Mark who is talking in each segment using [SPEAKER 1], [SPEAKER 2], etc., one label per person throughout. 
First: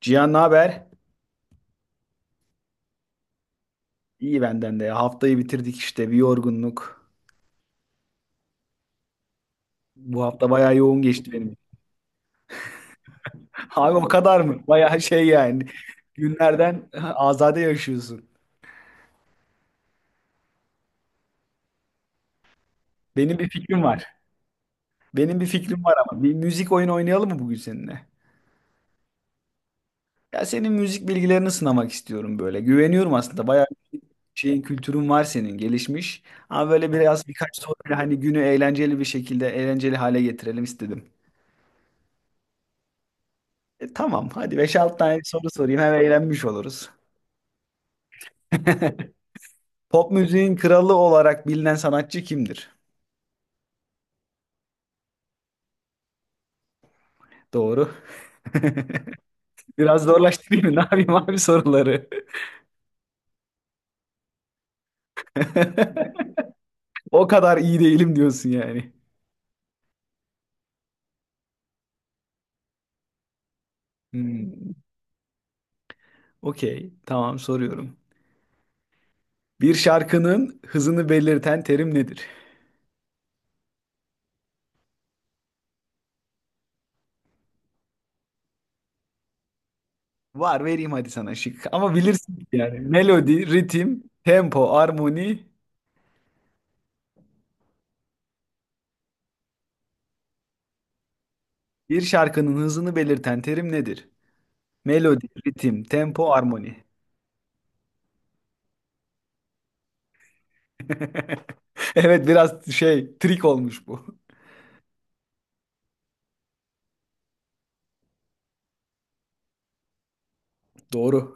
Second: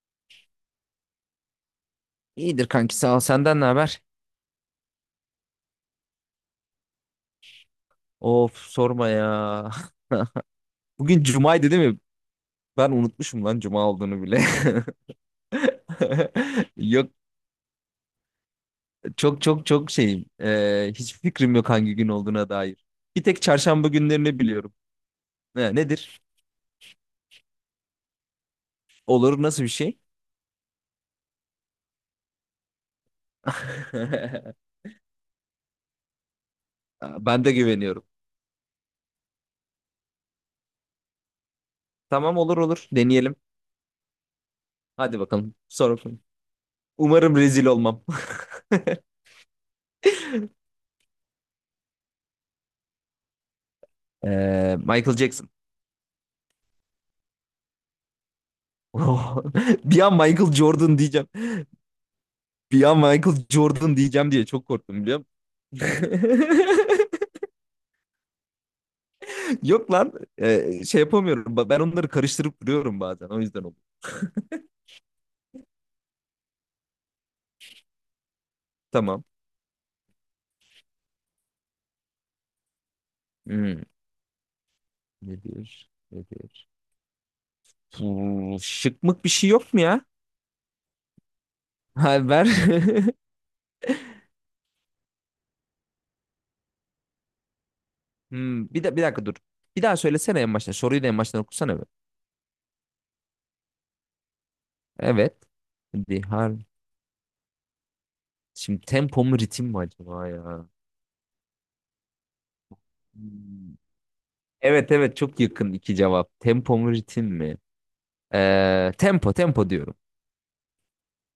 [SPEAKER 1] Cihan ne haber?
[SPEAKER 2] İyidir kanki sağ ol. Senden ne haber?
[SPEAKER 1] İyi benden de. Haftayı bitirdik işte bir yorgunluk.
[SPEAKER 2] Of sorma ya.
[SPEAKER 1] Bu hafta bayağı yoğun
[SPEAKER 2] Bugün
[SPEAKER 1] geçti benim.
[SPEAKER 2] cumaydı değil mi? Ben unutmuşum lan cuma
[SPEAKER 1] Abi o
[SPEAKER 2] olduğunu bile.
[SPEAKER 1] kadar mı? Bayağı şey yani. Günlerden
[SPEAKER 2] Yok
[SPEAKER 1] azade yaşıyorsun.
[SPEAKER 2] çok çok çok şeyim. Hiçbir fikrim yok hangi gün olduğuna dair. Bir
[SPEAKER 1] Benim
[SPEAKER 2] tek
[SPEAKER 1] bir fikrim
[SPEAKER 2] çarşamba
[SPEAKER 1] var.
[SPEAKER 2] günlerini biliyorum.
[SPEAKER 1] Benim bir fikrim var
[SPEAKER 2] Nedir?
[SPEAKER 1] ama. Bir müzik oyunu oynayalım mı bugün seninle?
[SPEAKER 2] Olur, nasıl bir şey?
[SPEAKER 1] Ya senin müzik bilgilerini sınamak istiyorum böyle. Güveniyorum aslında. Bayağı bir şeyin kültürün var senin gelişmiş. Ama böyle biraz
[SPEAKER 2] Ben de
[SPEAKER 1] birkaç soruyla
[SPEAKER 2] güveniyorum.
[SPEAKER 1] hani günü eğlenceli bir şekilde eğlenceli hale getirelim istedim.
[SPEAKER 2] Tamam, olur olur deneyelim.
[SPEAKER 1] Tamam hadi beş 6 tane
[SPEAKER 2] Hadi
[SPEAKER 1] soru
[SPEAKER 2] bakalım
[SPEAKER 1] sorayım hem
[SPEAKER 2] sorun.
[SPEAKER 1] eğlenmiş oluruz.
[SPEAKER 2] Umarım rezil olmam.
[SPEAKER 1] Pop müziğin kralı olarak bilinen sanatçı kimdir?
[SPEAKER 2] Michael Jackson.
[SPEAKER 1] Doğru.
[SPEAKER 2] Bir
[SPEAKER 1] Biraz
[SPEAKER 2] an Michael
[SPEAKER 1] zorlaştırayım mı? Ne
[SPEAKER 2] Jordan
[SPEAKER 1] yapayım
[SPEAKER 2] diyeceğim.
[SPEAKER 1] abi soruları?
[SPEAKER 2] Bir an Michael Jordan diyeceğim diye çok korktum, biliyor musun?
[SPEAKER 1] O kadar iyi değilim diyorsun yani.
[SPEAKER 2] Yok lan. Şey yapamıyorum. Ben onları karıştırıp duruyorum bazen. O yüzden oldu.
[SPEAKER 1] Hmm. Okey. Tamam soruyorum.
[SPEAKER 2] Tamam.
[SPEAKER 1] Bir şarkının hızını belirten terim nedir?
[SPEAKER 2] Hmm. Nedir? Nedir? Hmm, şıkmık bir şey yok mu ya?
[SPEAKER 1] Var vereyim hadi sana şık. Ama
[SPEAKER 2] Ha, ver.
[SPEAKER 1] bilirsin yani. Melodi, ritim, tempo, armoni.
[SPEAKER 2] Hmm, bir de bir dakika dur. Bir daha söylesene en baştan. Soruyu da en baştan okusana be.
[SPEAKER 1] Bir şarkının hızını belirten terim nedir? Melodi,
[SPEAKER 2] Evet.
[SPEAKER 1] ritim,
[SPEAKER 2] Hadi,
[SPEAKER 1] tempo, armoni.
[SPEAKER 2] şimdi tempo mu ritim mi acaba ya?
[SPEAKER 1] Evet biraz şey trik
[SPEAKER 2] Hmm.
[SPEAKER 1] olmuş bu.
[SPEAKER 2] Evet evet, çok yakın iki cevap. Tempo mu ritim mi? Tempo, tempo diyorum.
[SPEAKER 1] Doğru.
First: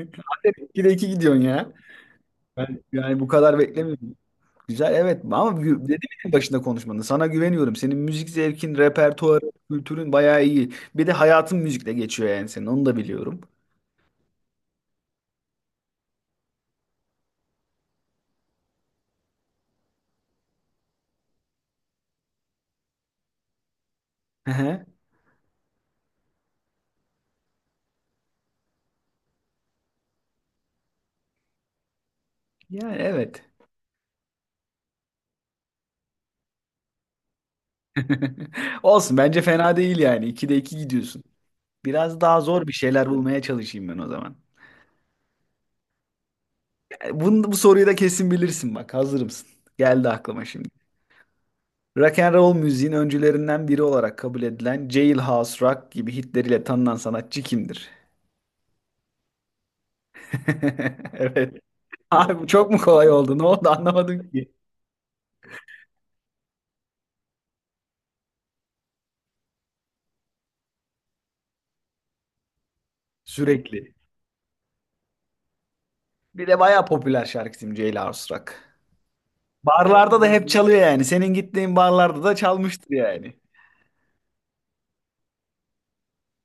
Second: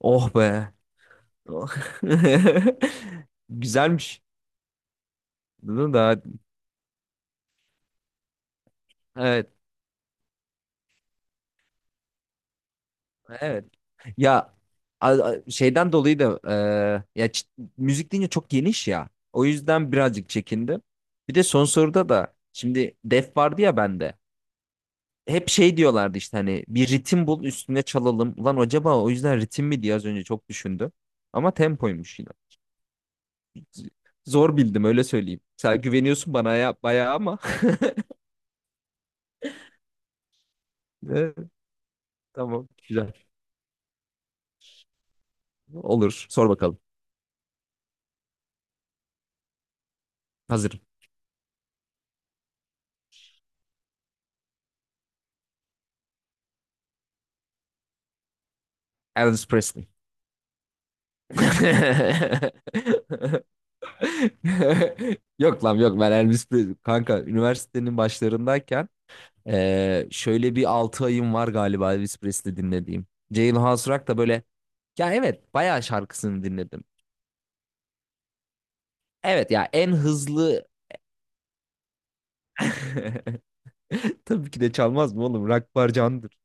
[SPEAKER 2] Oh be.
[SPEAKER 1] İki de iki gidiyorsun
[SPEAKER 2] Oh.
[SPEAKER 1] ya. Ben yani bu kadar beklemiyordum.
[SPEAKER 2] Güzelmiş.
[SPEAKER 1] Güzel evet ama gü-
[SPEAKER 2] Bunu
[SPEAKER 1] dedim
[SPEAKER 2] da
[SPEAKER 1] en başında konuşmanı. Sana güveniyorum. Senin müzik zevkin,
[SPEAKER 2] evet,
[SPEAKER 1] repertuarın, kültürün bayağı iyi. Bir de hayatın müzikle geçiyor yani senin. Onu da biliyorum.
[SPEAKER 2] evet. Ya şeyden dolayı da, e, ya çi- müzik deyince çok geniş ya. O yüzden birazcık çekindim. Bir de son soruda da şimdi def vardı ya bende.
[SPEAKER 1] Hı hı.
[SPEAKER 2] Hep şey diyorlardı, işte hani bir ritim bul üstüne çalalım. Ulan acaba o yüzden ritim mi diye az önce çok düşündüm. Ama tempoymuş yine.
[SPEAKER 1] Yani evet.
[SPEAKER 2] Z- Zor bildim, öyle söyleyeyim. Sen güveniyorsun bana ya bayağı ama.
[SPEAKER 1] Olsun bence fena değil yani. İki de iki gidiyorsun.
[SPEAKER 2] Evet.
[SPEAKER 1] Biraz daha zor
[SPEAKER 2] Tamam.
[SPEAKER 1] bir şeyler
[SPEAKER 2] Güzel.
[SPEAKER 1] bulmaya çalışayım ben o zaman.
[SPEAKER 2] Olur. Sor bakalım.
[SPEAKER 1] Bunu, bu soruyu da kesin bilirsin bak. Hazır mısın? Geldi aklıma şimdi.
[SPEAKER 2] Hazırım.
[SPEAKER 1] Rock and roll müziğin öncülerinden biri olarak kabul edilen Jailhouse Rock gibi hitleriyle tanınan sanatçı kimdir?
[SPEAKER 2] Elvis Presley.
[SPEAKER 1] Evet. Abi bu çok mu kolay oldu? Ne oldu anlamadım ki.
[SPEAKER 2] Yok lan, yok. Ben Elvis Presley, kanka, üniversitenin başlarındayken şöyle bir 6 ayım var galiba Elvis Presley dinlediğim. Jailhouse
[SPEAKER 1] Sürekli.
[SPEAKER 2] Rock da böyle, ya evet, bayağı şarkısını
[SPEAKER 1] Bir de
[SPEAKER 2] dinledim.
[SPEAKER 1] bayağı popüler şarkısı Jailhouse Rock.
[SPEAKER 2] Evet ya, en
[SPEAKER 1] Barlarda da hep
[SPEAKER 2] hızlı.
[SPEAKER 1] çalıyor yani. Senin gittiğin barlarda da çalmıştır yani.
[SPEAKER 2] Tabii ki de çalmaz mı oğlum? Rock barcandır.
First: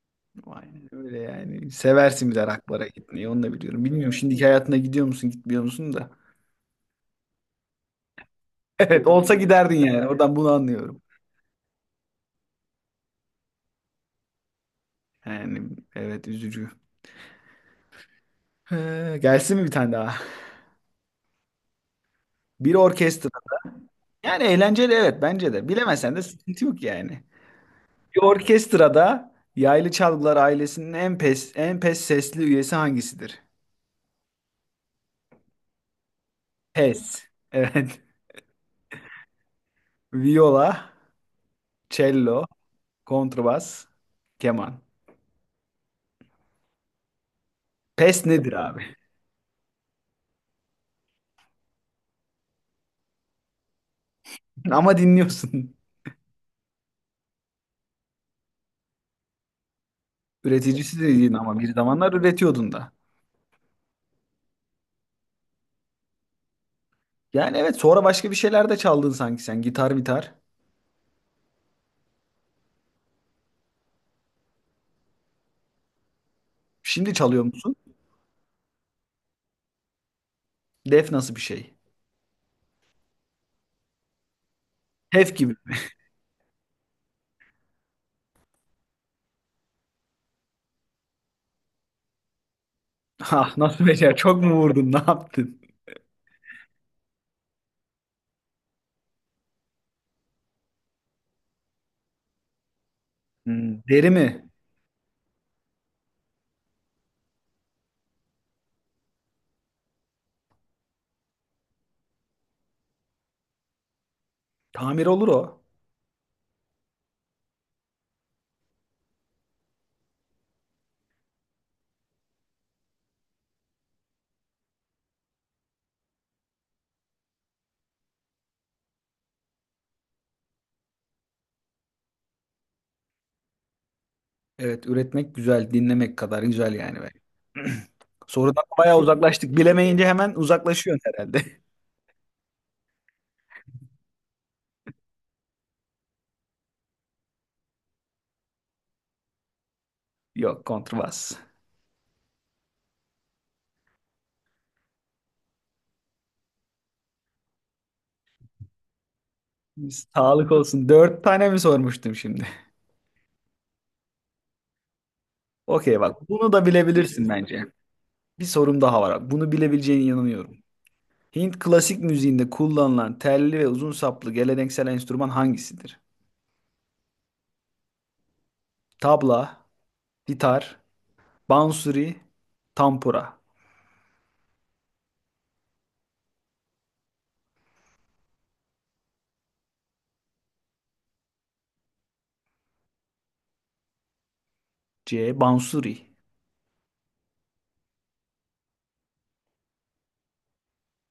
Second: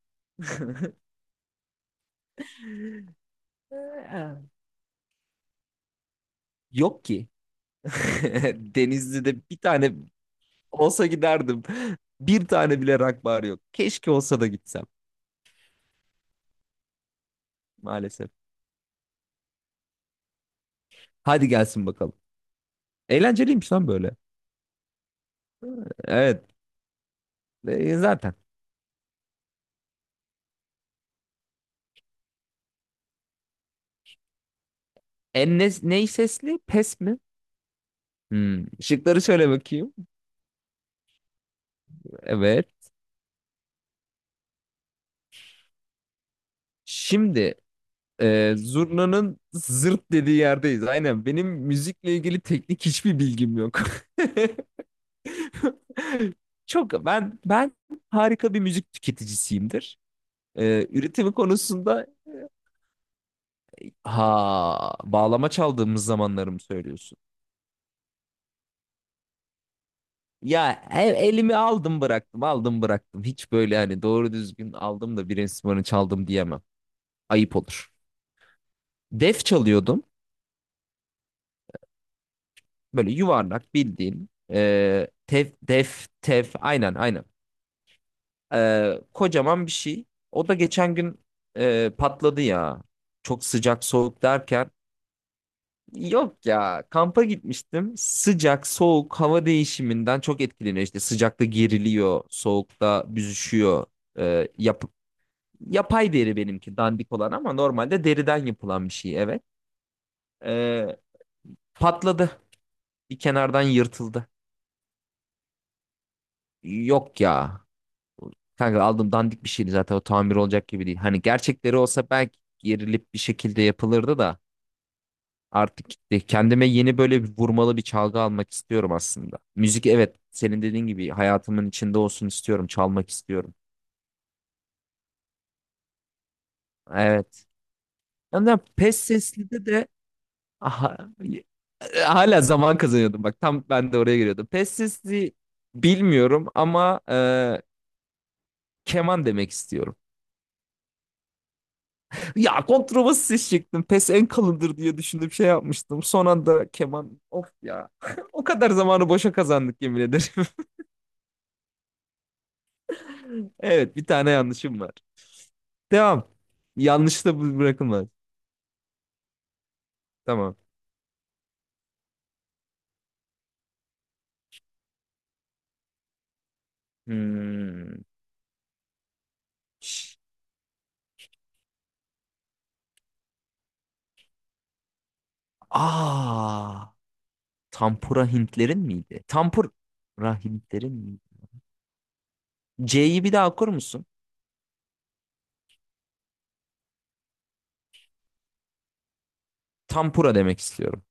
[SPEAKER 1] Aynen öyle yani. Seversin bir de rock'lara gitmeyi. Onu da biliyorum. Bilmiyorum şimdiki hayatına gidiyor musun, gitmiyor musun da.
[SPEAKER 2] Yok ki.
[SPEAKER 1] Evet, olsa
[SPEAKER 2] Denizli'de bir
[SPEAKER 1] giderdin
[SPEAKER 2] tane.
[SPEAKER 1] yani. Oradan bunu anlıyorum.
[SPEAKER 2] Olsa giderdim. Bir tane bile rock bar yok. Keşke olsa da gitsem,
[SPEAKER 1] Yani evet üzücü.
[SPEAKER 2] maalesef.
[SPEAKER 1] Gelsin mi bir tane daha?
[SPEAKER 2] Hadi gelsin bakalım.
[SPEAKER 1] Bir orkestrada.
[SPEAKER 2] Eğlenceliymiş lan böyle.
[SPEAKER 1] Yani eğlenceli evet bence de. Bilemesen de
[SPEAKER 2] Evet,
[SPEAKER 1] sıkıntı yok yani. Bir
[SPEAKER 2] zaten.
[SPEAKER 1] orkestrada yaylı çalgılar ailesinin en pes en pes sesli üyesi hangisidir?
[SPEAKER 2] En ne, ney sesli? Pes mi?
[SPEAKER 1] Pes. Evet.
[SPEAKER 2] Hmm. Şıkları şöyle bakayım.
[SPEAKER 1] Viola, cello,
[SPEAKER 2] Evet.
[SPEAKER 1] kontrbas, keman.
[SPEAKER 2] Şimdi
[SPEAKER 1] Pes nedir abi?
[SPEAKER 2] zurnanın zırt dediği yerdeyiz. Aynen. Benim müzikle ilgili teknik hiçbir bilgim yok.
[SPEAKER 1] Ama dinliyorsun.
[SPEAKER 2] Çok ben harika bir müzik tüketicisiyimdir. E,
[SPEAKER 1] Üreticisi dediğin
[SPEAKER 2] üretimi
[SPEAKER 1] ama bir
[SPEAKER 2] konusunda.
[SPEAKER 1] zamanlar üretiyordun da.
[SPEAKER 2] Ha, bağlama çaldığımız zamanları mı söylüyorsun?
[SPEAKER 1] Yani evet sonra başka bir şeyler de çaldın sanki sen. Gitar, gitar.
[SPEAKER 2] Ya e- elimi aldım bıraktım, aldım bıraktım. Hiç böyle hani doğru düzgün aldım da bir enstrümanı çaldım diyemem.
[SPEAKER 1] Şimdi çalıyor
[SPEAKER 2] Ayıp
[SPEAKER 1] musun?
[SPEAKER 2] olur. Def çalıyordum.
[SPEAKER 1] Def nasıl bir şey?
[SPEAKER 2] Böyle yuvarlak bildiğin. E,
[SPEAKER 1] Hef
[SPEAKER 2] tef,
[SPEAKER 1] gibi mi?
[SPEAKER 2] def, tef. Aynen aynen. E, kocaman bir şey. O da geçen gün patladı ya. Çok
[SPEAKER 1] Ah
[SPEAKER 2] sıcak
[SPEAKER 1] nasıl becer?
[SPEAKER 2] soğuk
[SPEAKER 1] Çok mu
[SPEAKER 2] derken,
[SPEAKER 1] vurdun? Ne yaptın?
[SPEAKER 2] yok ya, kampa gitmiştim. Sıcak, soğuk, hava değişiminden çok etkileniyor. İşte sıcakta geriliyor, soğukta
[SPEAKER 1] Hmm,
[SPEAKER 2] büzüşüyor.
[SPEAKER 1] deri mi?
[SPEAKER 2] Ee, yap yapay deri benimki, dandik olan, ama normalde deriden yapılan bir şey, evet. Ee, patladı. Bir kenardan yırtıldı.
[SPEAKER 1] Tamir olur o.
[SPEAKER 2] Yok ya. Kanka, aldım, dandik bir şeydi zaten, o tamir olacak gibi değil. Hani gerçekleri olsa belki gerilip bir şekilde yapılırdı da. Artık gitti. Kendime yeni böyle bir vurmalı bir çalgı almak istiyorum aslında. Müzik, evet, senin dediğin gibi hayatımın içinde olsun istiyorum. Çalmak istiyorum.
[SPEAKER 1] Evet, üretmek güzel, dinlemek kadar güzel yani. Be.
[SPEAKER 2] Evet. Ama
[SPEAKER 1] Sorudan
[SPEAKER 2] pes
[SPEAKER 1] bayağı
[SPEAKER 2] sesli
[SPEAKER 1] uzaklaştık.
[SPEAKER 2] de,
[SPEAKER 1] Bilemeyince hemen
[SPEAKER 2] aha,
[SPEAKER 1] uzaklaşıyorsun herhalde.
[SPEAKER 2] hala zaman kazanıyordum. Bak tam ben de oraya giriyordum. Pes sesli bilmiyorum ama keman demek istiyorum.
[SPEAKER 1] Yok, kontrbas.
[SPEAKER 2] Ya kontrabas ses çektim. Pes en kalındır diye düşündüm, şey yapmıştım. Son anda keman. Of ya. O kadar zamanı boşa kazandık, yemin ederim.
[SPEAKER 1] Sağlık olsun. Dört tane mi sormuştum şimdi?
[SPEAKER 2] Evet, bir tane yanlışım var.
[SPEAKER 1] Okey bak,
[SPEAKER 2] Devam.
[SPEAKER 1] bunu da
[SPEAKER 2] Yanlış
[SPEAKER 1] bilebilirsin
[SPEAKER 2] da
[SPEAKER 1] bence.
[SPEAKER 2] bırakılmaz.
[SPEAKER 1] Bir sorum daha var. Bunu bilebileceğine inanıyorum.
[SPEAKER 2] Tamam.
[SPEAKER 1] Hint klasik müziğinde kullanılan telli ve uzun saplı geleneksel enstrüman hangisidir?
[SPEAKER 2] Hmm.
[SPEAKER 1] Tabla, gitar, bansuri, tampura.
[SPEAKER 2] Aa, Tampura Hintlerin miydi? Tampura Hintlerin miydi? C'yi bir daha okur musun?
[SPEAKER 1] C. Bansuri.
[SPEAKER 2] Tampura demek istiyorum.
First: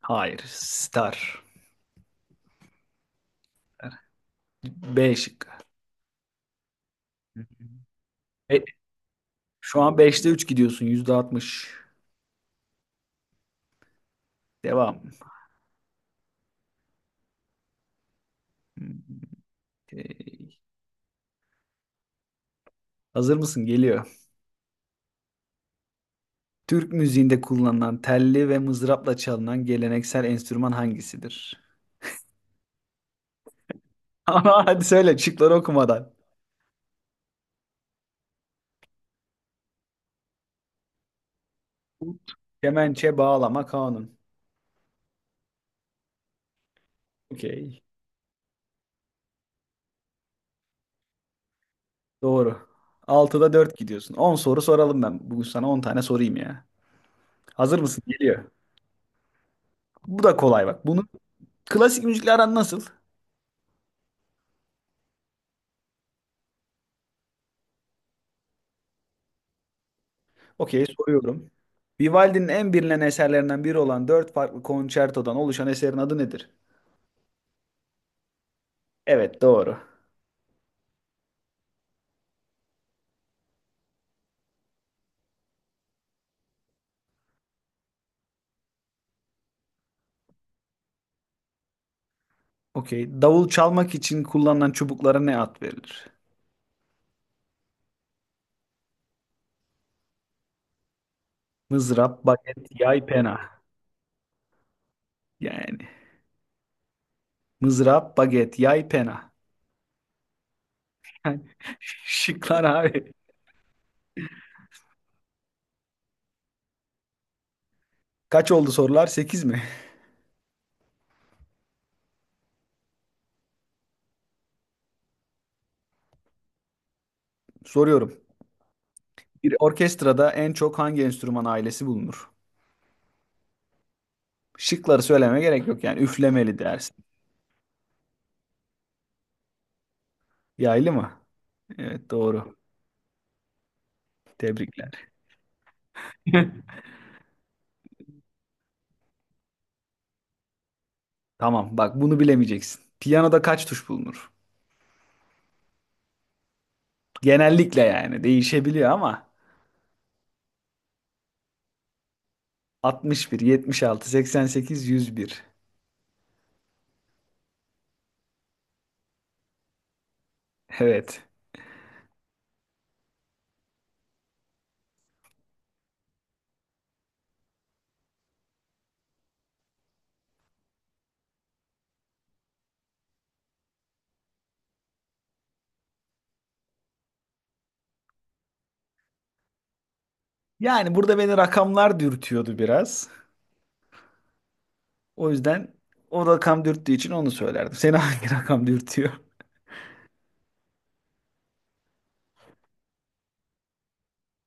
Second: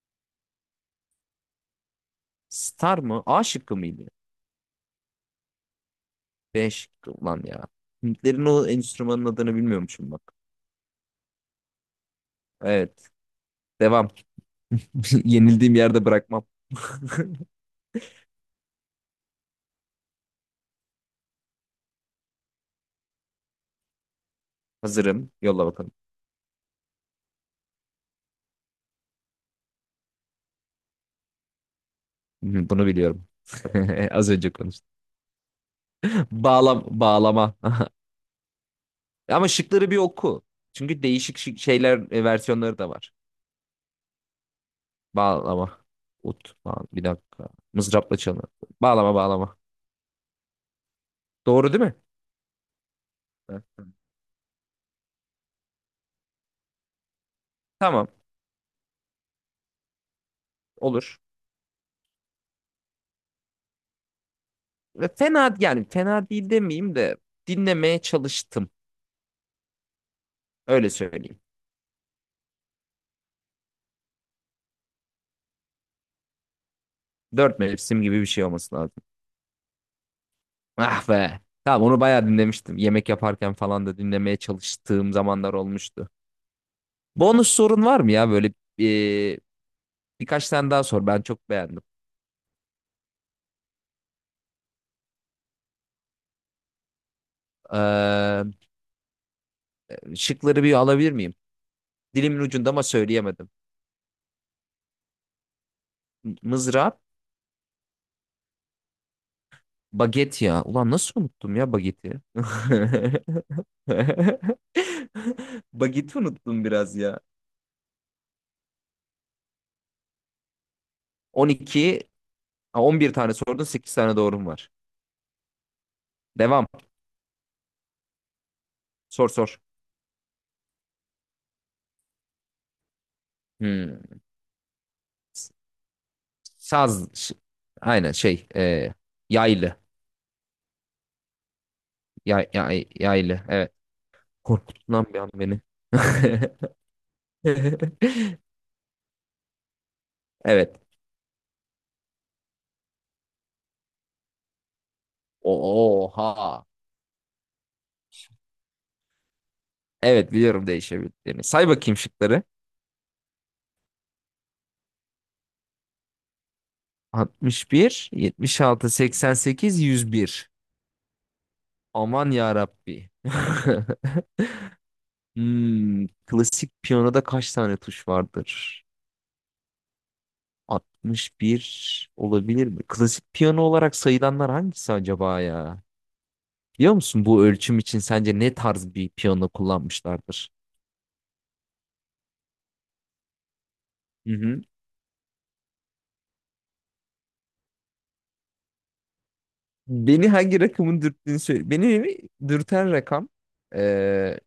[SPEAKER 1] Hayır. Star.
[SPEAKER 2] Star mı? A şıkkı mıydı?
[SPEAKER 1] B şıkkı.
[SPEAKER 2] B şıkkı lan ya. Hintlerin
[SPEAKER 1] E,
[SPEAKER 2] o enstrümanın adını
[SPEAKER 1] şu an
[SPEAKER 2] bilmiyormuşum
[SPEAKER 1] beşte
[SPEAKER 2] bak.
[SPEAKER 1] 3 gidiyorsun. %60.
[SPEAKER 2] Evet. Devam.
[SPEAKER 1] Devam.
[SPEAKER 2] Yenildiğim yerde bırakmam.
[SPEAKER 1] E, hazır mısın? Geliyor.
[SPEAKER 2] Hazırım. Yolla bakalım.
[SPEAKER 1] Türk müziğinde kullanılan telli ve mızrapla çalınan geleneksel enstrüman hangisidir?
[SPEAKER 2] Hı, bunu biliyorum. Az önce
[SPEAKER 1] Ama hadi
[SPEAKER 2] konuştum.
[SPEAKER 1] söyle şıkları okumadan.
[SPEAKER 2] Bağlam, bağlama. E ama şıkları bir oku. Çünkü değişik şeyler, versiyonları da var.
[SPEAKER 1] Kemençe, bağlama, kanun.
[SPEAKER 2] Bağlama. Ut. Bağ, bir dakika.
[SPEAKER 1] Okey.
[SPEAKER 2] Mızrapla çalı. Bağlama, bağlama. Doğru değil mi?
[SPEAKER 1] Doğru. Altıda
[SPEAKER 2] Ha.
[SPEAKER 1] dört gidiyorsun. 10 soru soralım ben. Bugün sana 10 tane sorayım ya. Hazır mısın?
[SPEAKER 2] Tamam.
[SPEAKER 1] Geliyor. Bu da kolay bak. Bunu
[SPEAKER 2] Olur.
[SPEAKER 1] klasik müzikle aran nasıl?
[SPEAKER 2] Ve fena, yani fena değil demeyeyim de, dinlemeye çalıştım.
[SPEAKER 1] Okey
[SPEAKER 2] Öyle
[SPEAKER 1] soruyorum.
[SPEAKER 2] söyleyeyim.
[SPEAKER 1] Vivaldi'nin en bilinen eserlerinden biri olan dört farklı konçertodan oluşan eserin adı nedir?
[SPEAKER 2] Dört mevsim gibi bir şey olması lazım.
[SPEAKER 1] Evet doğru.
[SPEAKER 2] Ah be. Tamam, onu bayağı dinlemiştim. Yemek yaparken falan da dinlemeye çalıştığım zamanlar olmuştu. Bonus sorun var mı ya, böyle e, birkaç tane daha sor. Ben çok beğendim.
[SPEAKER 1] Okey. Davul çalmak için kullanılan çubuklara ne ad verilir?
[SPEAKER 2] Ee, Şıkları bir alabilir miyim?
[SPEAKER 1] Mızrap,
[SPEAKER 2] Dilimin
[SPEAKER 1] baget,
[SPEAKER 2] ucunda ama
[SPEAKER 1] yay, pena.
[SPEAKER 2] söyleyemedim.
[SPEAKER 1] Yani
[SPEAKER 2] Mızrap,
[SPEAKER 1] mızrap, baget, yay, pena.
[SPEAKER 2] baget ya. Ulan nasıl
[SPEAKER 1] Yani,
[SPEAKER 2] unuttum ya bageti?
[SPEAKER 1] şıklar abi.
[SPEAKER 2] Bageti unuttum biraz ya.
[SPEAKER 1] Kaç oldu sorular? 8 mi?
[SPEAKER 2] 12, ha, 11 tane sordun, 8 tane doğrum var. Devam.
[SPEAKER 1] Soruyorum.
[SPEAKER 2] Sor
[SPEAKER 1] Bir
[SPEAKER 2] sor.
[SPEAKER 1] orkestrada en çok hangi enstrüman ailesi bulunur?
[SPEAKER 2] Hmm.
[SPEAKER 1] Şıkları söylemeye
[SPEAKER 2] S-
[SPEAKER 1] gerek yok yani. Üflemeli dersin.
[SPEAKER 2] Saz. Aynen şey. Yaylı.
[SPEAKER 1] Yaylı mı? Evet doğru.
[SPEAKER 2] Yaylı. Evet. Korkuttun
[SPEAKER 1] Tebrikler.
[SPEAKER 2] lan bir an beni. Evet.
[SPEAKER 1] Tamam bak bunu bilemeyeceksin. Piyanoda kaç tuş bulunur?
[SPEAKER 2] Oha.
[SPEAKER 1] Genellikle yani değişebiliyor ama
[SPEAKER 2] Evet, biliyorum değişebildiğini. Say bakayım şıkları.
[SPEAKER 1] 61, 76, 88, 101.
[SPEAKER 2] 61, 76, 88, 101.
[SPEAKER 1] Evet.
[SPEAKER 2] Aman ya Rabbi. Hmm, klasik piyanoda kaç tane tuş vardır? 61 olabilir mi? Klasik piyano olarak sayılanlar hangisi acaba ya? Biliyor musun bu ölçüm için sence ne tarz bir piyano kullanmışlardır?
[SPEAKER 1] Yani burada beni rakamlar dürtüyordu biraz.
[SPEAKER 2] Hı hı.
[SPEAKER 1] O yüzden o rakam dürttüğü için onu söylerdim. Seni hangi rakam dürtüyor?
[SPEAKER 2] Beni hangi rakamın dürttüğünü söyle. Beni dürten rakam eee,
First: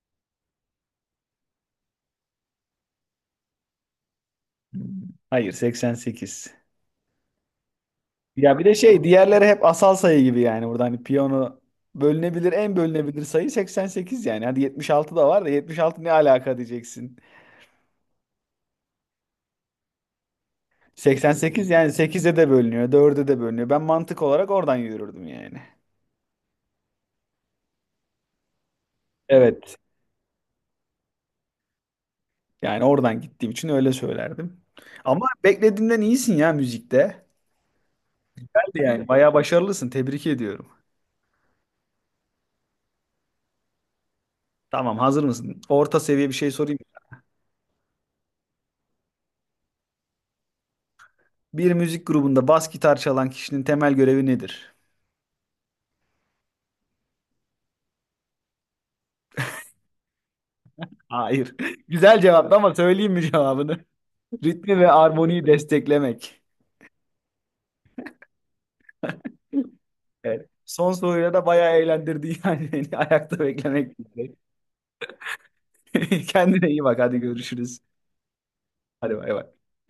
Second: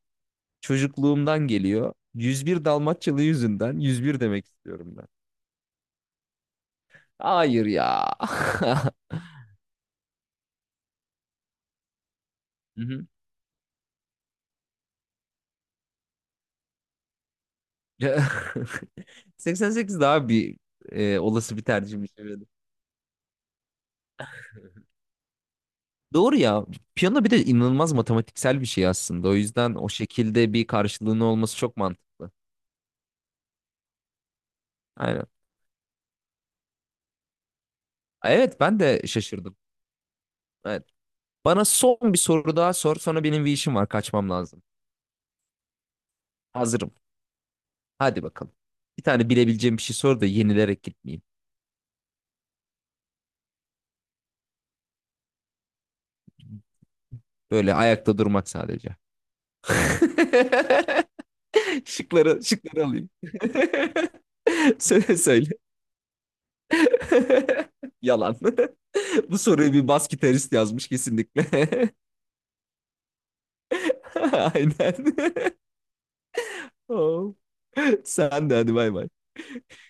[SPEAKER 2] çocukluğumdan geliyor. 101 Dalmaçyalı yüzünden 101 demek istiyorum ben.
[SPEAKER 1] Hayır 88.
[SPEAKER 2] Hayır ya.
[SPEAKER 1] Ya bir de şey diğerleri hep asal sayı gibi yani burada hani piyano bölünebilir en
[SPEAKER 2] Hı hı.
[SPEAKER 1] bölünebilir sayı 88 yani. Hadi 76 da var da 76 ne alaka diyeceksin.
[SPEAKER 2] 88 daha bir olası bir
[SPEAKER 1] 88 yani
[SPEAKER 2] tercihmiş,
[SPEAKER 1] 8'e
[SPEAKER 2] evet.
[SPEAKER 1] de bölünüyor, dörde de bölünüyor. Ben mantık olarak oradan yürürdüm yani.
[SPEAKER 2] Doğru ya. Piyano bir de inanılmaz matematiksel bir şey aslında. O yüzden
[SPEAKER 1] Evet.
[SPEAKER 2] o şekilde bir karşılığının olması çok mantıklı.
[SPEAKER 1] Yani oradan gittiğim için öyle söylerdim. Ama
[SPEAKER 2] Aynen.
[SPEAKER 1] beklediğimden iyisin ya müzikte.
[SPEAKER 2] Evet, ben
[SPEAKER 1] Geldi
[SPEAKER 2] de
[SPEAKER 1] yani bayağı
[SPEAKER 2] şaşırdım.
[SPEAKER 1] başarılısın. Tebrik ediyorum.
[SPEAKER 2] Evet. Bana son bir soru daha sor. Sonra benim bir işim var, kaçmam lazım.
[SPEAKER 1] Tamam, hazır mısın? Orta seviye bir şey sorayım.
[SPEAKER 2] Hazırım. Hadi bakalım. Bir tane bilebileceğim bir şey sor da yenilerek gitmeyeyim.
[SPEAKER 1] Bir müzik grubunda bas gitar çalan kişinin temel görevi nedir?
[SPEAKER 2] Böyle ayakta durmak sadece.
[SPEAKER 1] Hayır. Güzel
[SPEAKER 2] Şıkları,
[SPEAKER 1] cevaptı ama
[SPEAKER 2] şıkları alayım.
[SPEAKER 1] söyleyeyim mi cevabını? Ritmi ve
[SPEAKER 2] Söyle
[SPEAKER 1] armoniyi
[SPEAKER 2] söyle.
[SPEAKER 1] desteklemek.
[SPEAKER 2] Yalan. Bu soruyu bir bas
[SPEAKER 1] Evet.
[SPEAKER 2] gitarist yazmış
[SPEAKER 1] Son soruyla da
[SPEAKER 2] kesinlikle.
[SPEAKER 1] bayağı eğlendirdi yani beni ayakta beklemek.
[SPEAKER 2] Aynen.
[SPEAKER 1] Kendine iyi bak hadi
[SPEAKER 2] Oh.
[SPEAKER 1] görüşürüz.
[SPEAKER 2] Sen de hadi, bay bay.
[SPEAKER 1] Hadi bay bay.